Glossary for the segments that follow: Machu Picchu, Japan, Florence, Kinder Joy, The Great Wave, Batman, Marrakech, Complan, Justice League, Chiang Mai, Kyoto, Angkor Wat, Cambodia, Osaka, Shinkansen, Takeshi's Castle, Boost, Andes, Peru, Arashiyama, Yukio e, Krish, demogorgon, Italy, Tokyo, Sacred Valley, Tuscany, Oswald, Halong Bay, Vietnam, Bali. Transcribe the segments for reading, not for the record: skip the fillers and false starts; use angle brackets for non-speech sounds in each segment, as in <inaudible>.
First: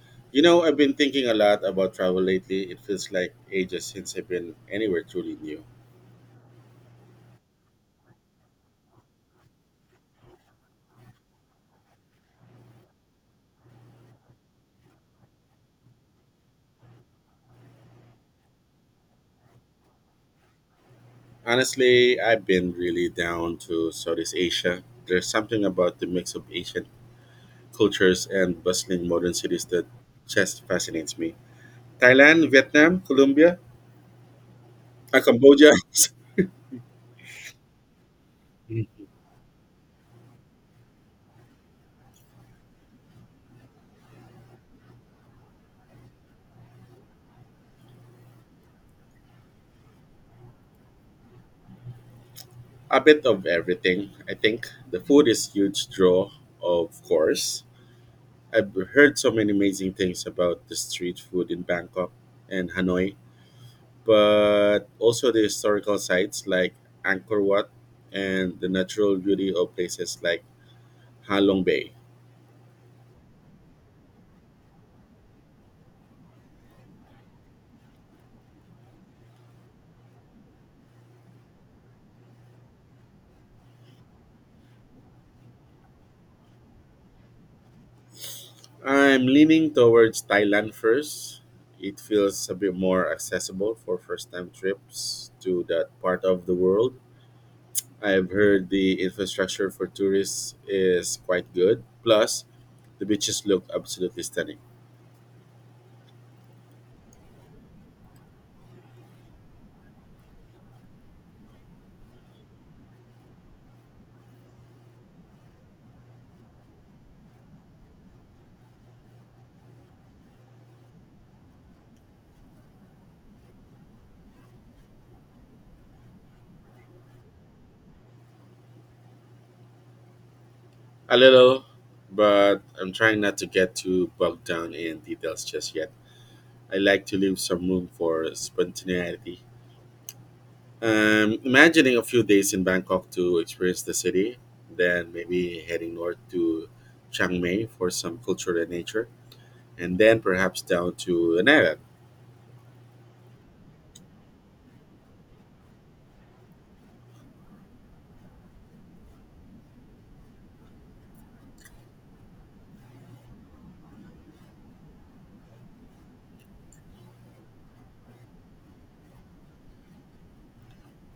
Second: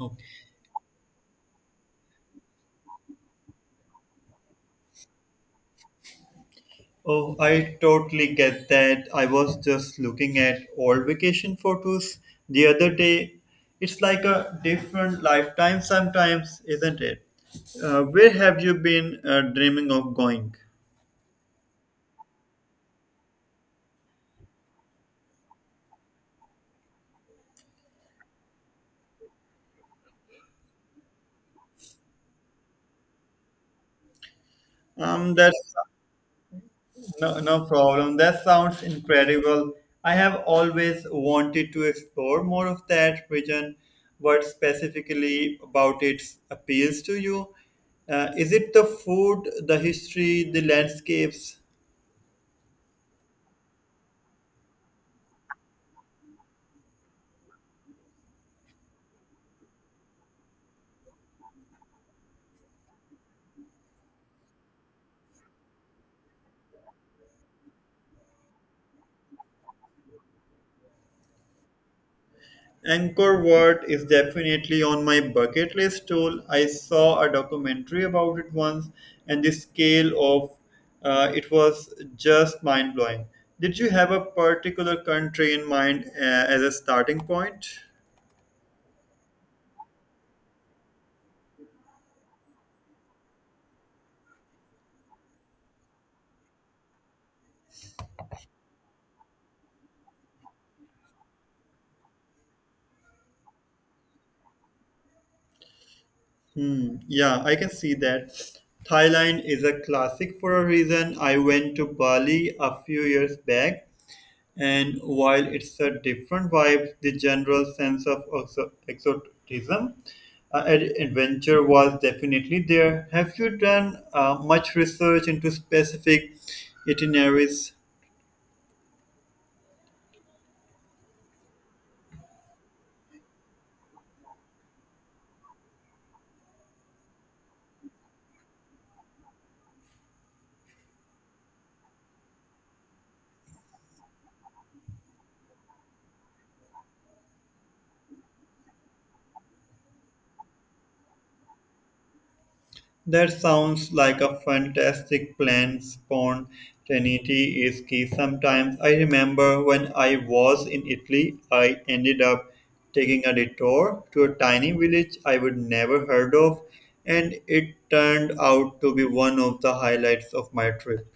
Oh, I've been thinking a lot about travel lately. It feels like ages since I've been anywhere truly new. Oh, I totally get that. I was just looking at old vacation photos the other day. It's like a different lifetime sometimes, isn't it? Where have you been dreaming of going? Honestly, I've been really down to Southeast Asia. There's something about the mix of Asian cultures and bustling modern cities that just fascinates me. Thailand, Vietnam, Colombia, That. Cambodia, No, no problem. That sounds incredible. I have always wanted to explore more of that region. What specifically about it appeals to you? Is it the food, the history, the landscapes? <laughs> a bit of everything, I think. The food is huge draw, of course. I've heard so many amazing things about the street food in Bangkok and Hanoi, but also the historical sites like Angkor Wat and the natural beauty of places like Halong Bay. Angkor Wat is definitely on my bucket list too. I saw a documentary about it once, and the scale of it was just mind blowing. Did you have a particular country in mind as a starting point? I'm leaning towards Thailand first. It feels a bit more accessible for first time trips to that part of the world. I've heard the infrastructure for tourists is quite good. Plus, the beaches look absolutely stunning. Hmm, yeah, I can see that. Thailand is a classic for a reason. I went to Bali a few years back, and while it's a different vibe, the general sense of exotism adventure was definitely there. Have you done much research into specific itineraries? A little, but I'm trying not to get too bogged down in details just yet. I like to leave some room for spontaneity. Imagining a few days in Bangkok to experience the city, then maybe heading north to Chiang Mai for some culture and nature, and then perhaps down to an island. That sounds like a fantastic plan. Spontaneity is key sometimes. I remember when I was in Italy, I ended up taking a detour to a tiny village I would never heard of, and it turned out to be one of the highlights of my trip.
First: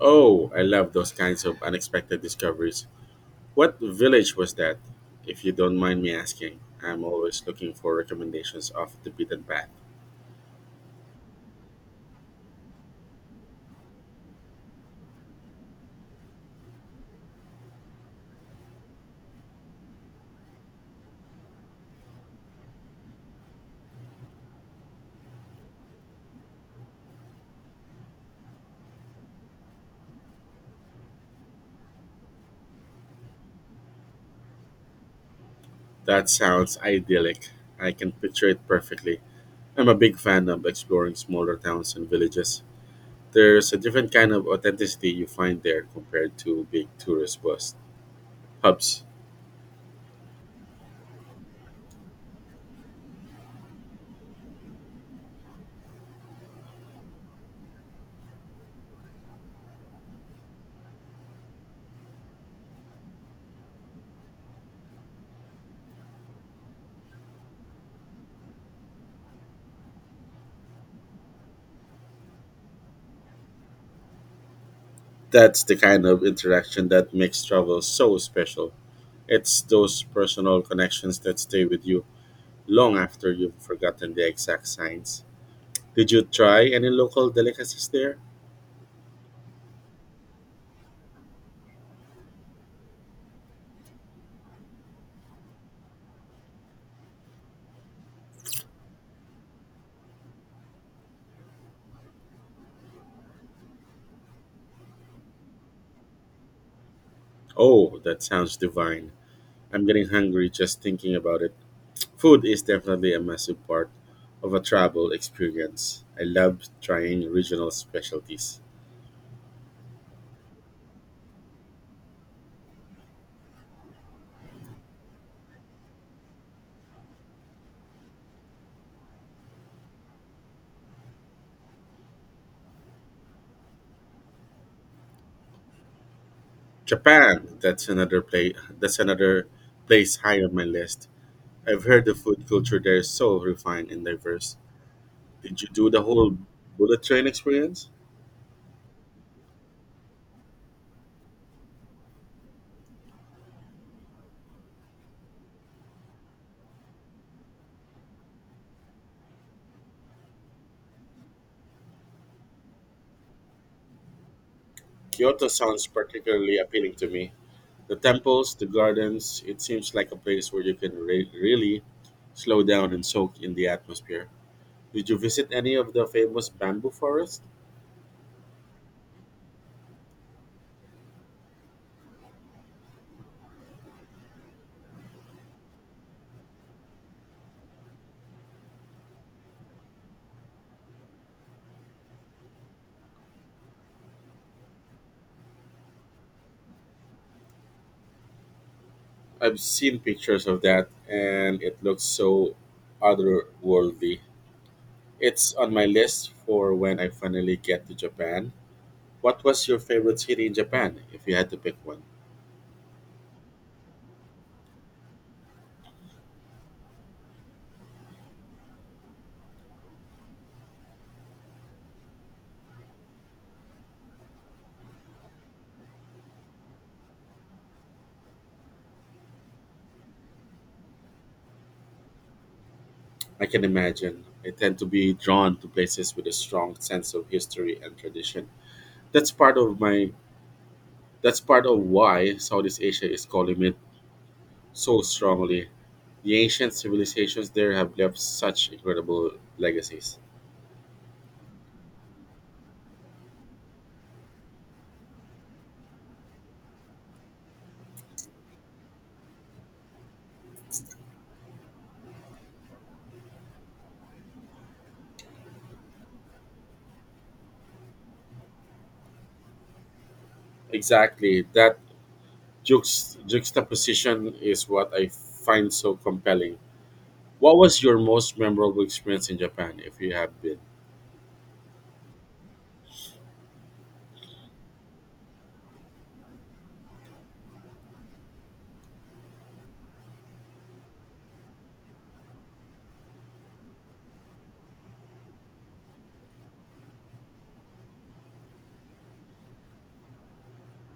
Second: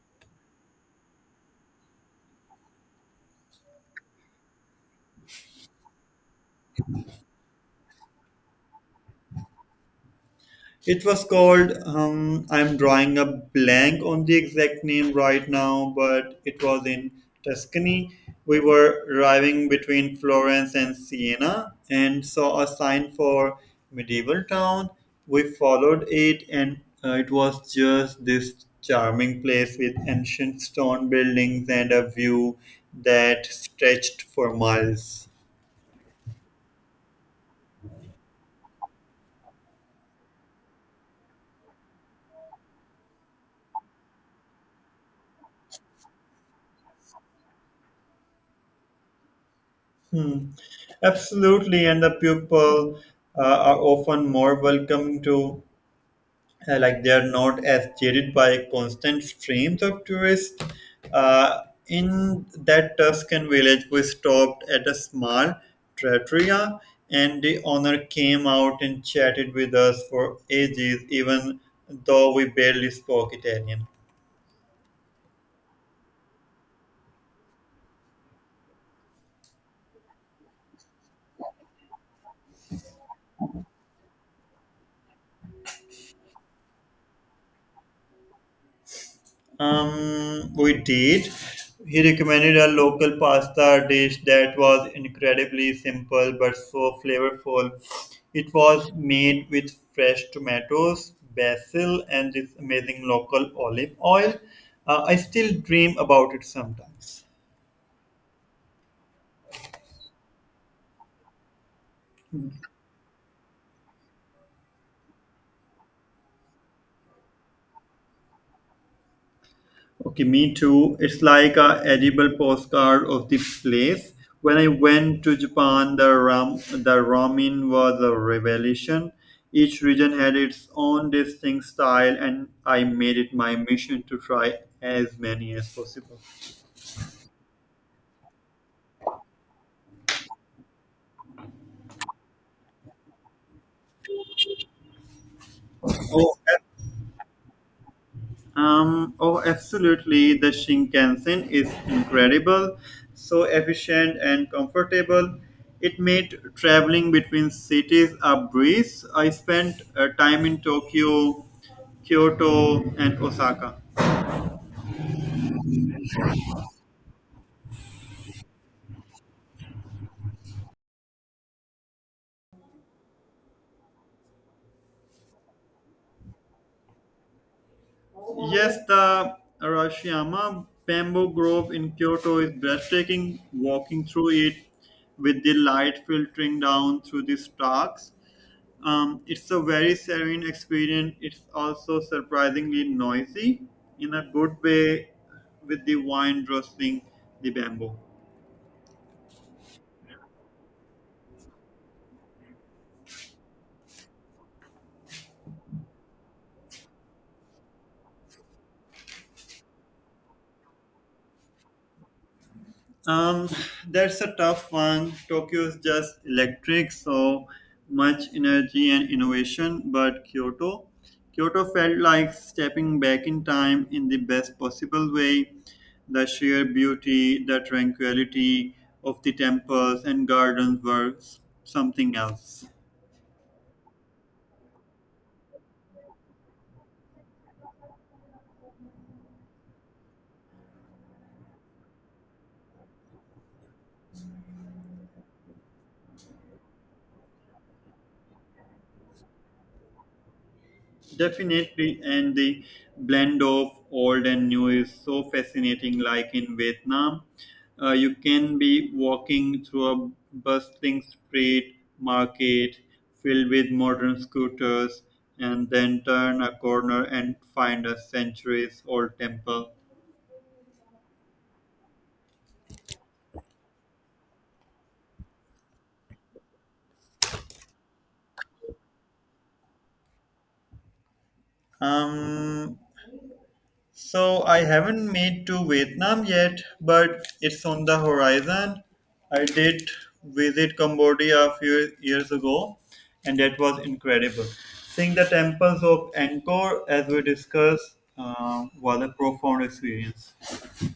Oh, I love those kinds of unexpected discoveries. What village was that? If you don't mind me asking, I'm always looking for recommendations off the beaten path. It was called, I'm drawing a blank on the exact name right now, but it was in Tuscany. We were driving between Florence and Siena and saw a sign for medieval town. We followed it, and it was just this charming place with ancient stone buildings and a view that stretched for miles. That sounds idyllic. I can picture it perfectly. I'm a big fan of exploring smaller towns and villages. There's a different kind of authenticity you find there compared to big tourist bus hubs. Hmm. Absolutely, and the people are often more welcome to, like, they are not as jaded by constant streams of tourists. Uh, in that Tuscan village, we stopped at a small trattoria, and the owner came out and chatted with us for ages, even though we barely spoke Italian. That's the kind of interaction that makes travel so special. It's those personal connections that stay with you long after you've forgotten the exact signs. Did you try any local delicacies there? We did. He recommended a local pasta dish that was incredibly simple but so flavorful. It was made with fresh tomatoes, basil, and this amazing local olive oil. I still dream about it sometimes. Oh, that sounds divine. I'm getting hungry just thinking about it. Food is definitely a massive part of a travel experience. I love trying regional specialties. Okay, me too. It's like a edible postcard of the place. When I went to Japan, the ramen was a revelation. Each region had its own distinct style, and I made it my mission to try as many as possible. Japan, that's another place high on my list. I've heard the food culture there is so refined and diverse. Did you do the whole Oh. bullet train experience? Oh, absolutely. The Shinkansen is incredible, so efficient and comfortable. It made traveling between cities a breeze. I spent time in Tokyo, Kyoto, and Osaka. Kyoto sounds particularly appealing to me. The temples, the gardens, it seems like a place where you can really slow down and soak in the atmosphere. Did you visit any of the famous bamboo forest? Yes, the Arashiyama bamboo grove in Kyoto is breathtaking. Walking through it with the light filtering down through the stalks, it's a very serene experience. It's also surprisingly noisy in a good way with the wind rustling the bamboo. I've seen pictures of that, and it looks so otherworldly. It's on my list for when I finally get to Japan. What was your favorite city in Japan, if you had to pick one? Um, that's a tough one. Tokyo is just electric, so much energy and innovation. But Kyoto felt like stepping back in time in the best possible way. The sheer beauty, the tranquility of the temples and gardens were something else. I can imagine. I tend to be drawn to places with a strong sense of history and tradition. That's part of my that's part of why Southeast Asia is calling me so strongly. The ancient civilizations there have left such incredible legacies. Definitely, and the blend of old and new is so fascinating. Like in Vietnam, you can be walking through a bustling street market filled with modern scooters, and then turn a corner and find a centuries old temple. Exactly. That juxtaposition is what I find so compelling. What was your most memorable experience in Japan, if you have been? Um, So I haven't made to Vietnam yet, but it's on the horizon. I did visit Cambodia a few years ago, and that was incredible. Seeing the temples of Angkor, as we discussed, was a profound experience.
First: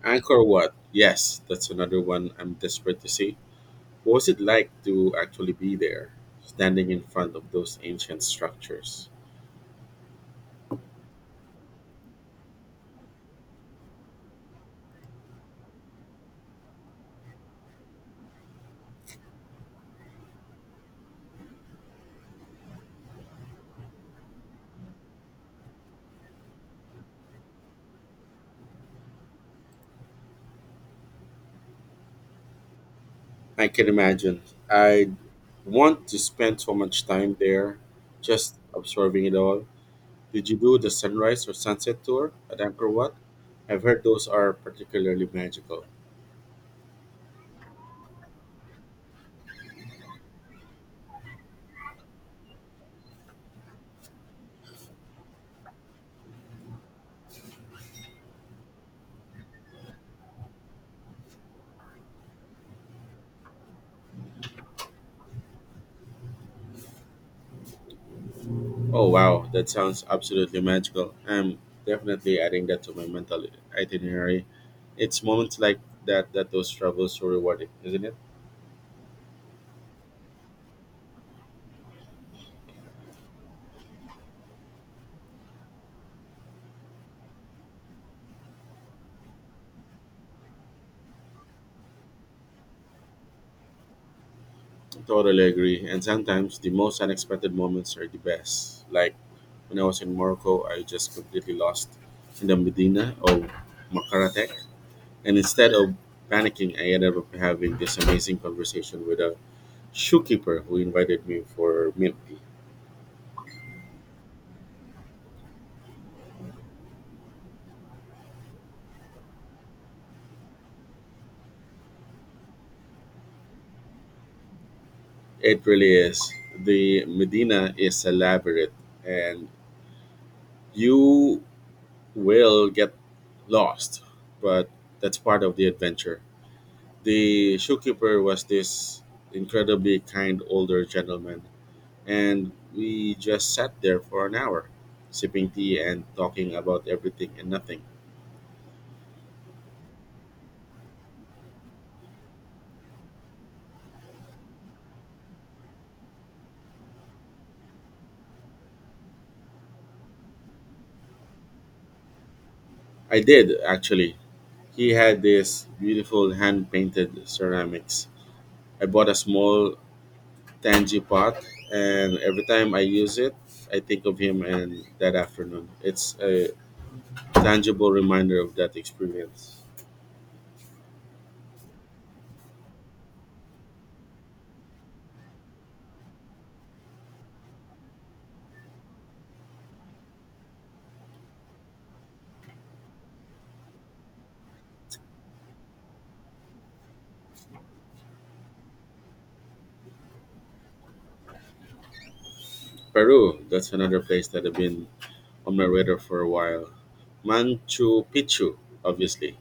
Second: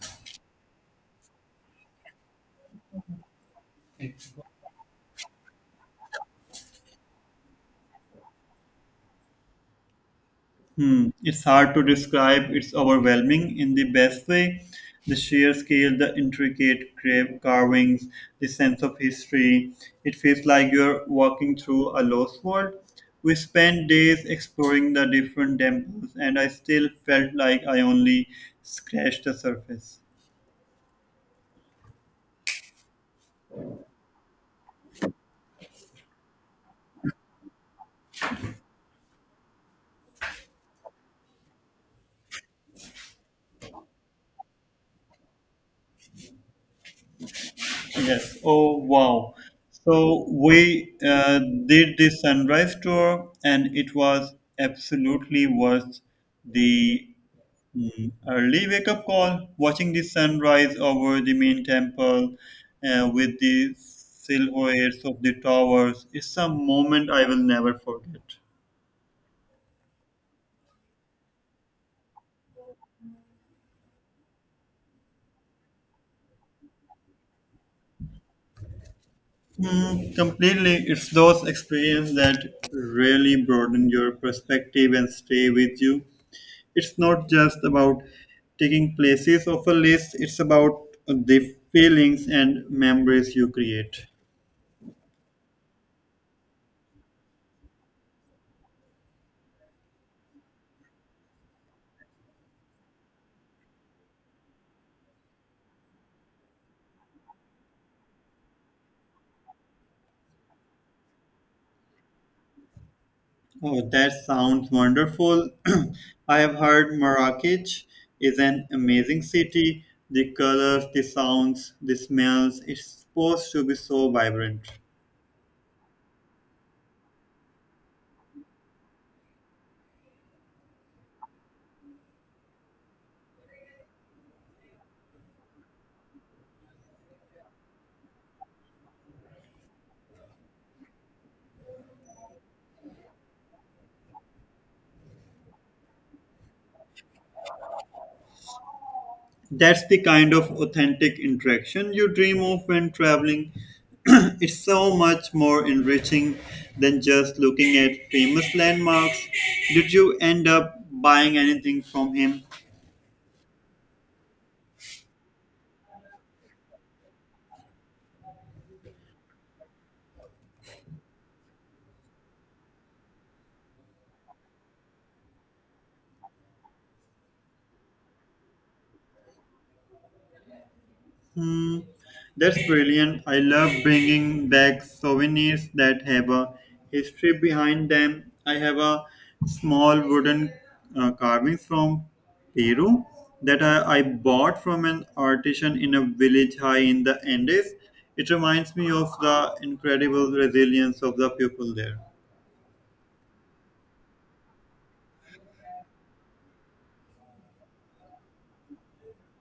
Angkor Wat. Yes, that's another one I'm desperate to see. What was it like to actually be there, standing in front of those ancient structures? Hmm, it's hard to describe. It's overwhelming in the best way. The sheer scale, the intricate grave carvings, the sense of history. It feels like you're walking through a lost world. We spent days exploring the different temples, and I still felt like I only scratched the surface. I can imagine. I want to spend so much time there, just observing it all. Did you do the sunrise or sunset tour at Angkor Wat? I've heard those are particularly magical. Yes. Oh, wow. So we did the sunrise tour, and it was absolutely worth the. Mm, early wake up call, watching the sunrise over the main temple with the silhouettes of the towers is a moment I will never forget. Oh wow, that sounds absolutely magical. I'm definitely adding that to my mental itinerary. It's moments like that that those travels so rewarding, isn't it? Mm, completely, it's those experiences that really broaden your perspective and stay with you. It's not just about taking places off a list, it's about the feelings and memories you create. Totally agree. And sometimes the most unexpected moments are the best. Like when I was in Morocco, I just completely lost in the Medina of Makaratech. And instead of panicking, I ended up having this amazing conversation with a shoekeeper who invited me for milk. Oh, that sounds wonderful. <clears throat> I have heard Marrakech is an amazing city. The colors, the sounds, the smells, it's supposed to be so vibrant. It really is. The Medina is a labyrinth, and you will get lost, but that's part of the adventure. The shopkeeper was this incredibly kind older gentleman, and we just sat there for an hour, sipping tea and talking about everything and nothing. That's the kind of authentic interaction you dream of when traveling. <clears throat> It's so much more enriching than just looking at famous landmarks. Did you end up buying anything from him? I did, actually. He had this beautiful hand painted ceramics. I bought a small Tangy pot, and every time I use it, I think of him and that afternoon. It's a tangible reminder of that experience. Hmm, that's brilliant. I love bringing back souvenirs that have a history behind them. I have a small wooden carving from Peru that I bought from an artisan in a village high in the Andes. It reminds me of the incredible resilience of the people there. Peru, that's another place that I've been on my radar for a while. Manchu Picchu, obviously,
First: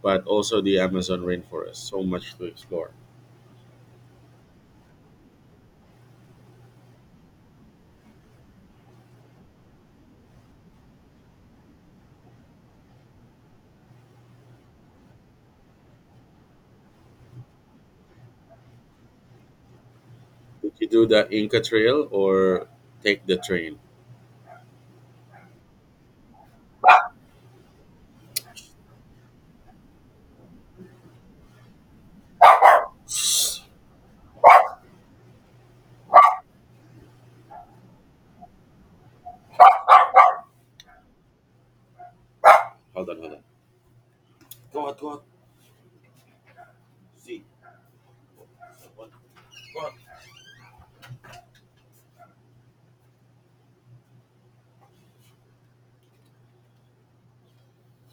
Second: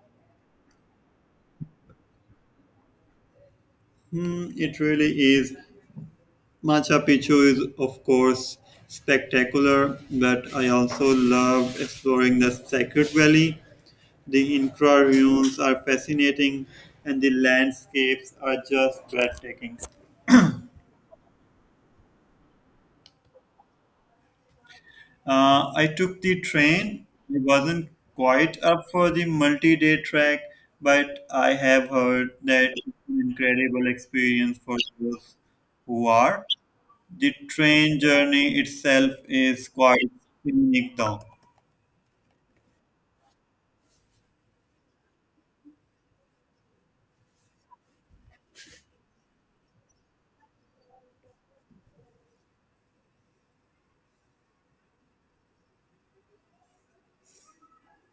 but also the Amazon rainforest. So much to explore. Hmm, it really is. Machu Picchu is, of course, spectacular, but I also love exploring the Sacred Valley. The interviews are fascinating and the landscapes are just breathtaking. Did you do the Inca Trail or take the train? I took the train. I wasn't quite up for the multi day trek, but I have heard that it's an incredible experience for those who are. The train journey itself is quite unique, though. Hold on, hold on. God, Z.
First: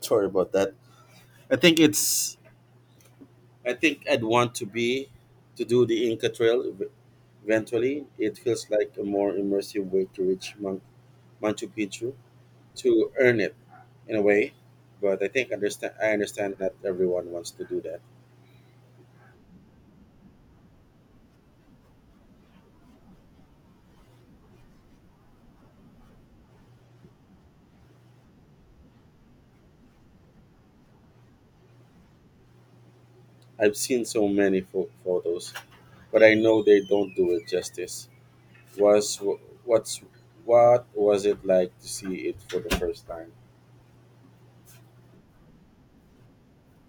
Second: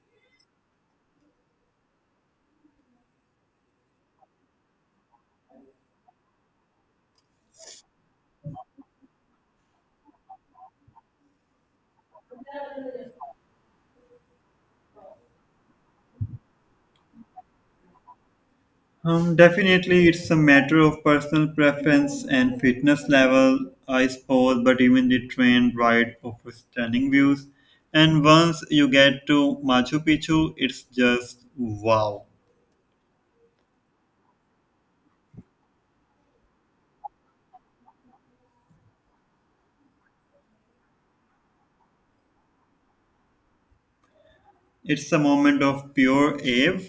Sorry about that. I think it's. I think I'd want to do the Inca Trail eventually. It feels like a more immersive way to reach Machu Picchu, to earn it in a way. But I understand not everyone wants to do that. Definitely, it's a matter of personal preference and fitness level, I suppose, but even the train ride offers stunning views. And once you get to Machu Picchu, it's just wow. I've seen so many photos, but I know they don't do it justice. Was what's what was it like to see it for the first time? It's a moment of pure awe.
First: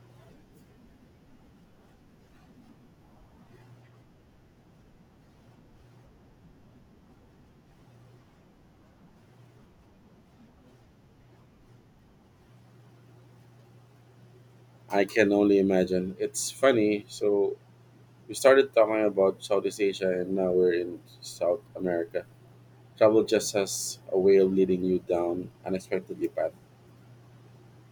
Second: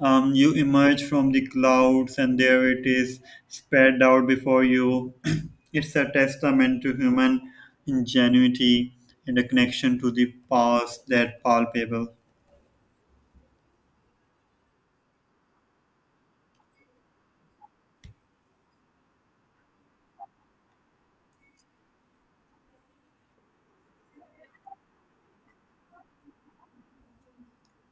You emerge from the clouds, and there it is spread out before you. <clears throat> It's a testament to human ingenuity and a connection to the past that palpable. I can only imagine. It's funny. So we started talking about Southeast Asia, and now we're in South America. Travel just has a way of leading you down unexpectedly path.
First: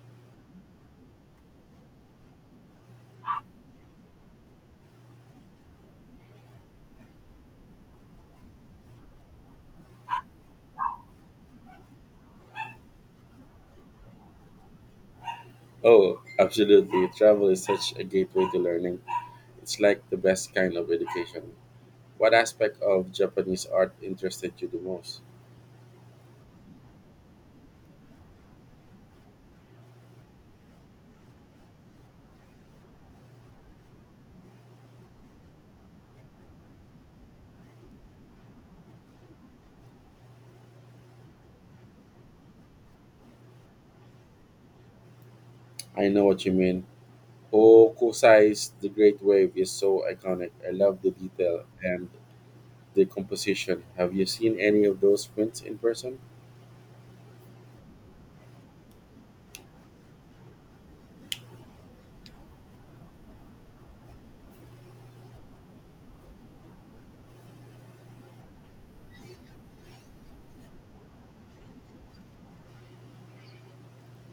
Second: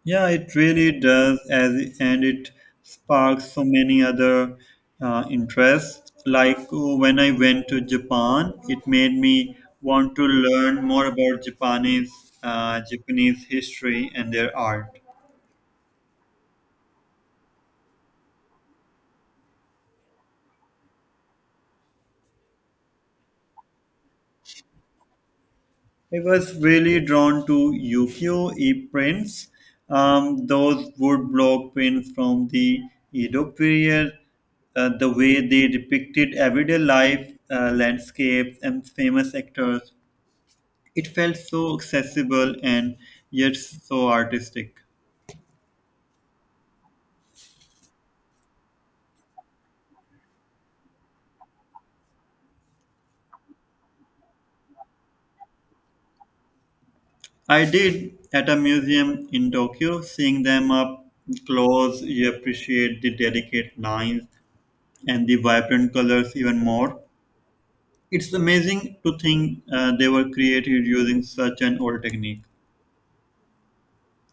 Yeah, it really does, as and it sparks so many other interests. Like oh, when I went to Japan, it made me want to learn more about Japanese history and their art. Oh, absolutely. Travel is such a gateway to learning. It's like the best kind of education. What aspect of Japanese art interested you the most? I was really drawn to Yukio e prints, those woodblock prints from the Edo period, the way they depicted everyday life, landscapes, and famous actors. It felt so accessible and yet so artistic. I know what you mean. Hokusai's The Great Wave is so iconic. I love the detail and the composition. Have you seen any of those prints in person? I did at a museum in Tokyo, seeing them up close, you appreciate the delicate lines and the vibrant colors even more. It's amazing to think they were created using such an old technique.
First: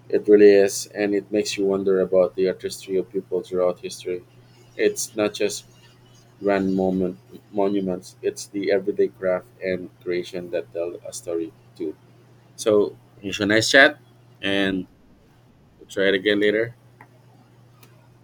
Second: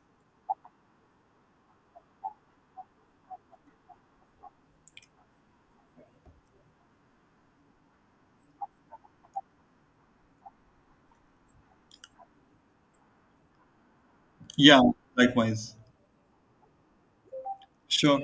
It really is, and it makes you wonder about the artistry of people throughout history. It's not just grand moment, monuments. It's the everyday craft and creation that tell a story too. So it's a nice chat, Yeah, and likewise. we'll try it again later. Sure.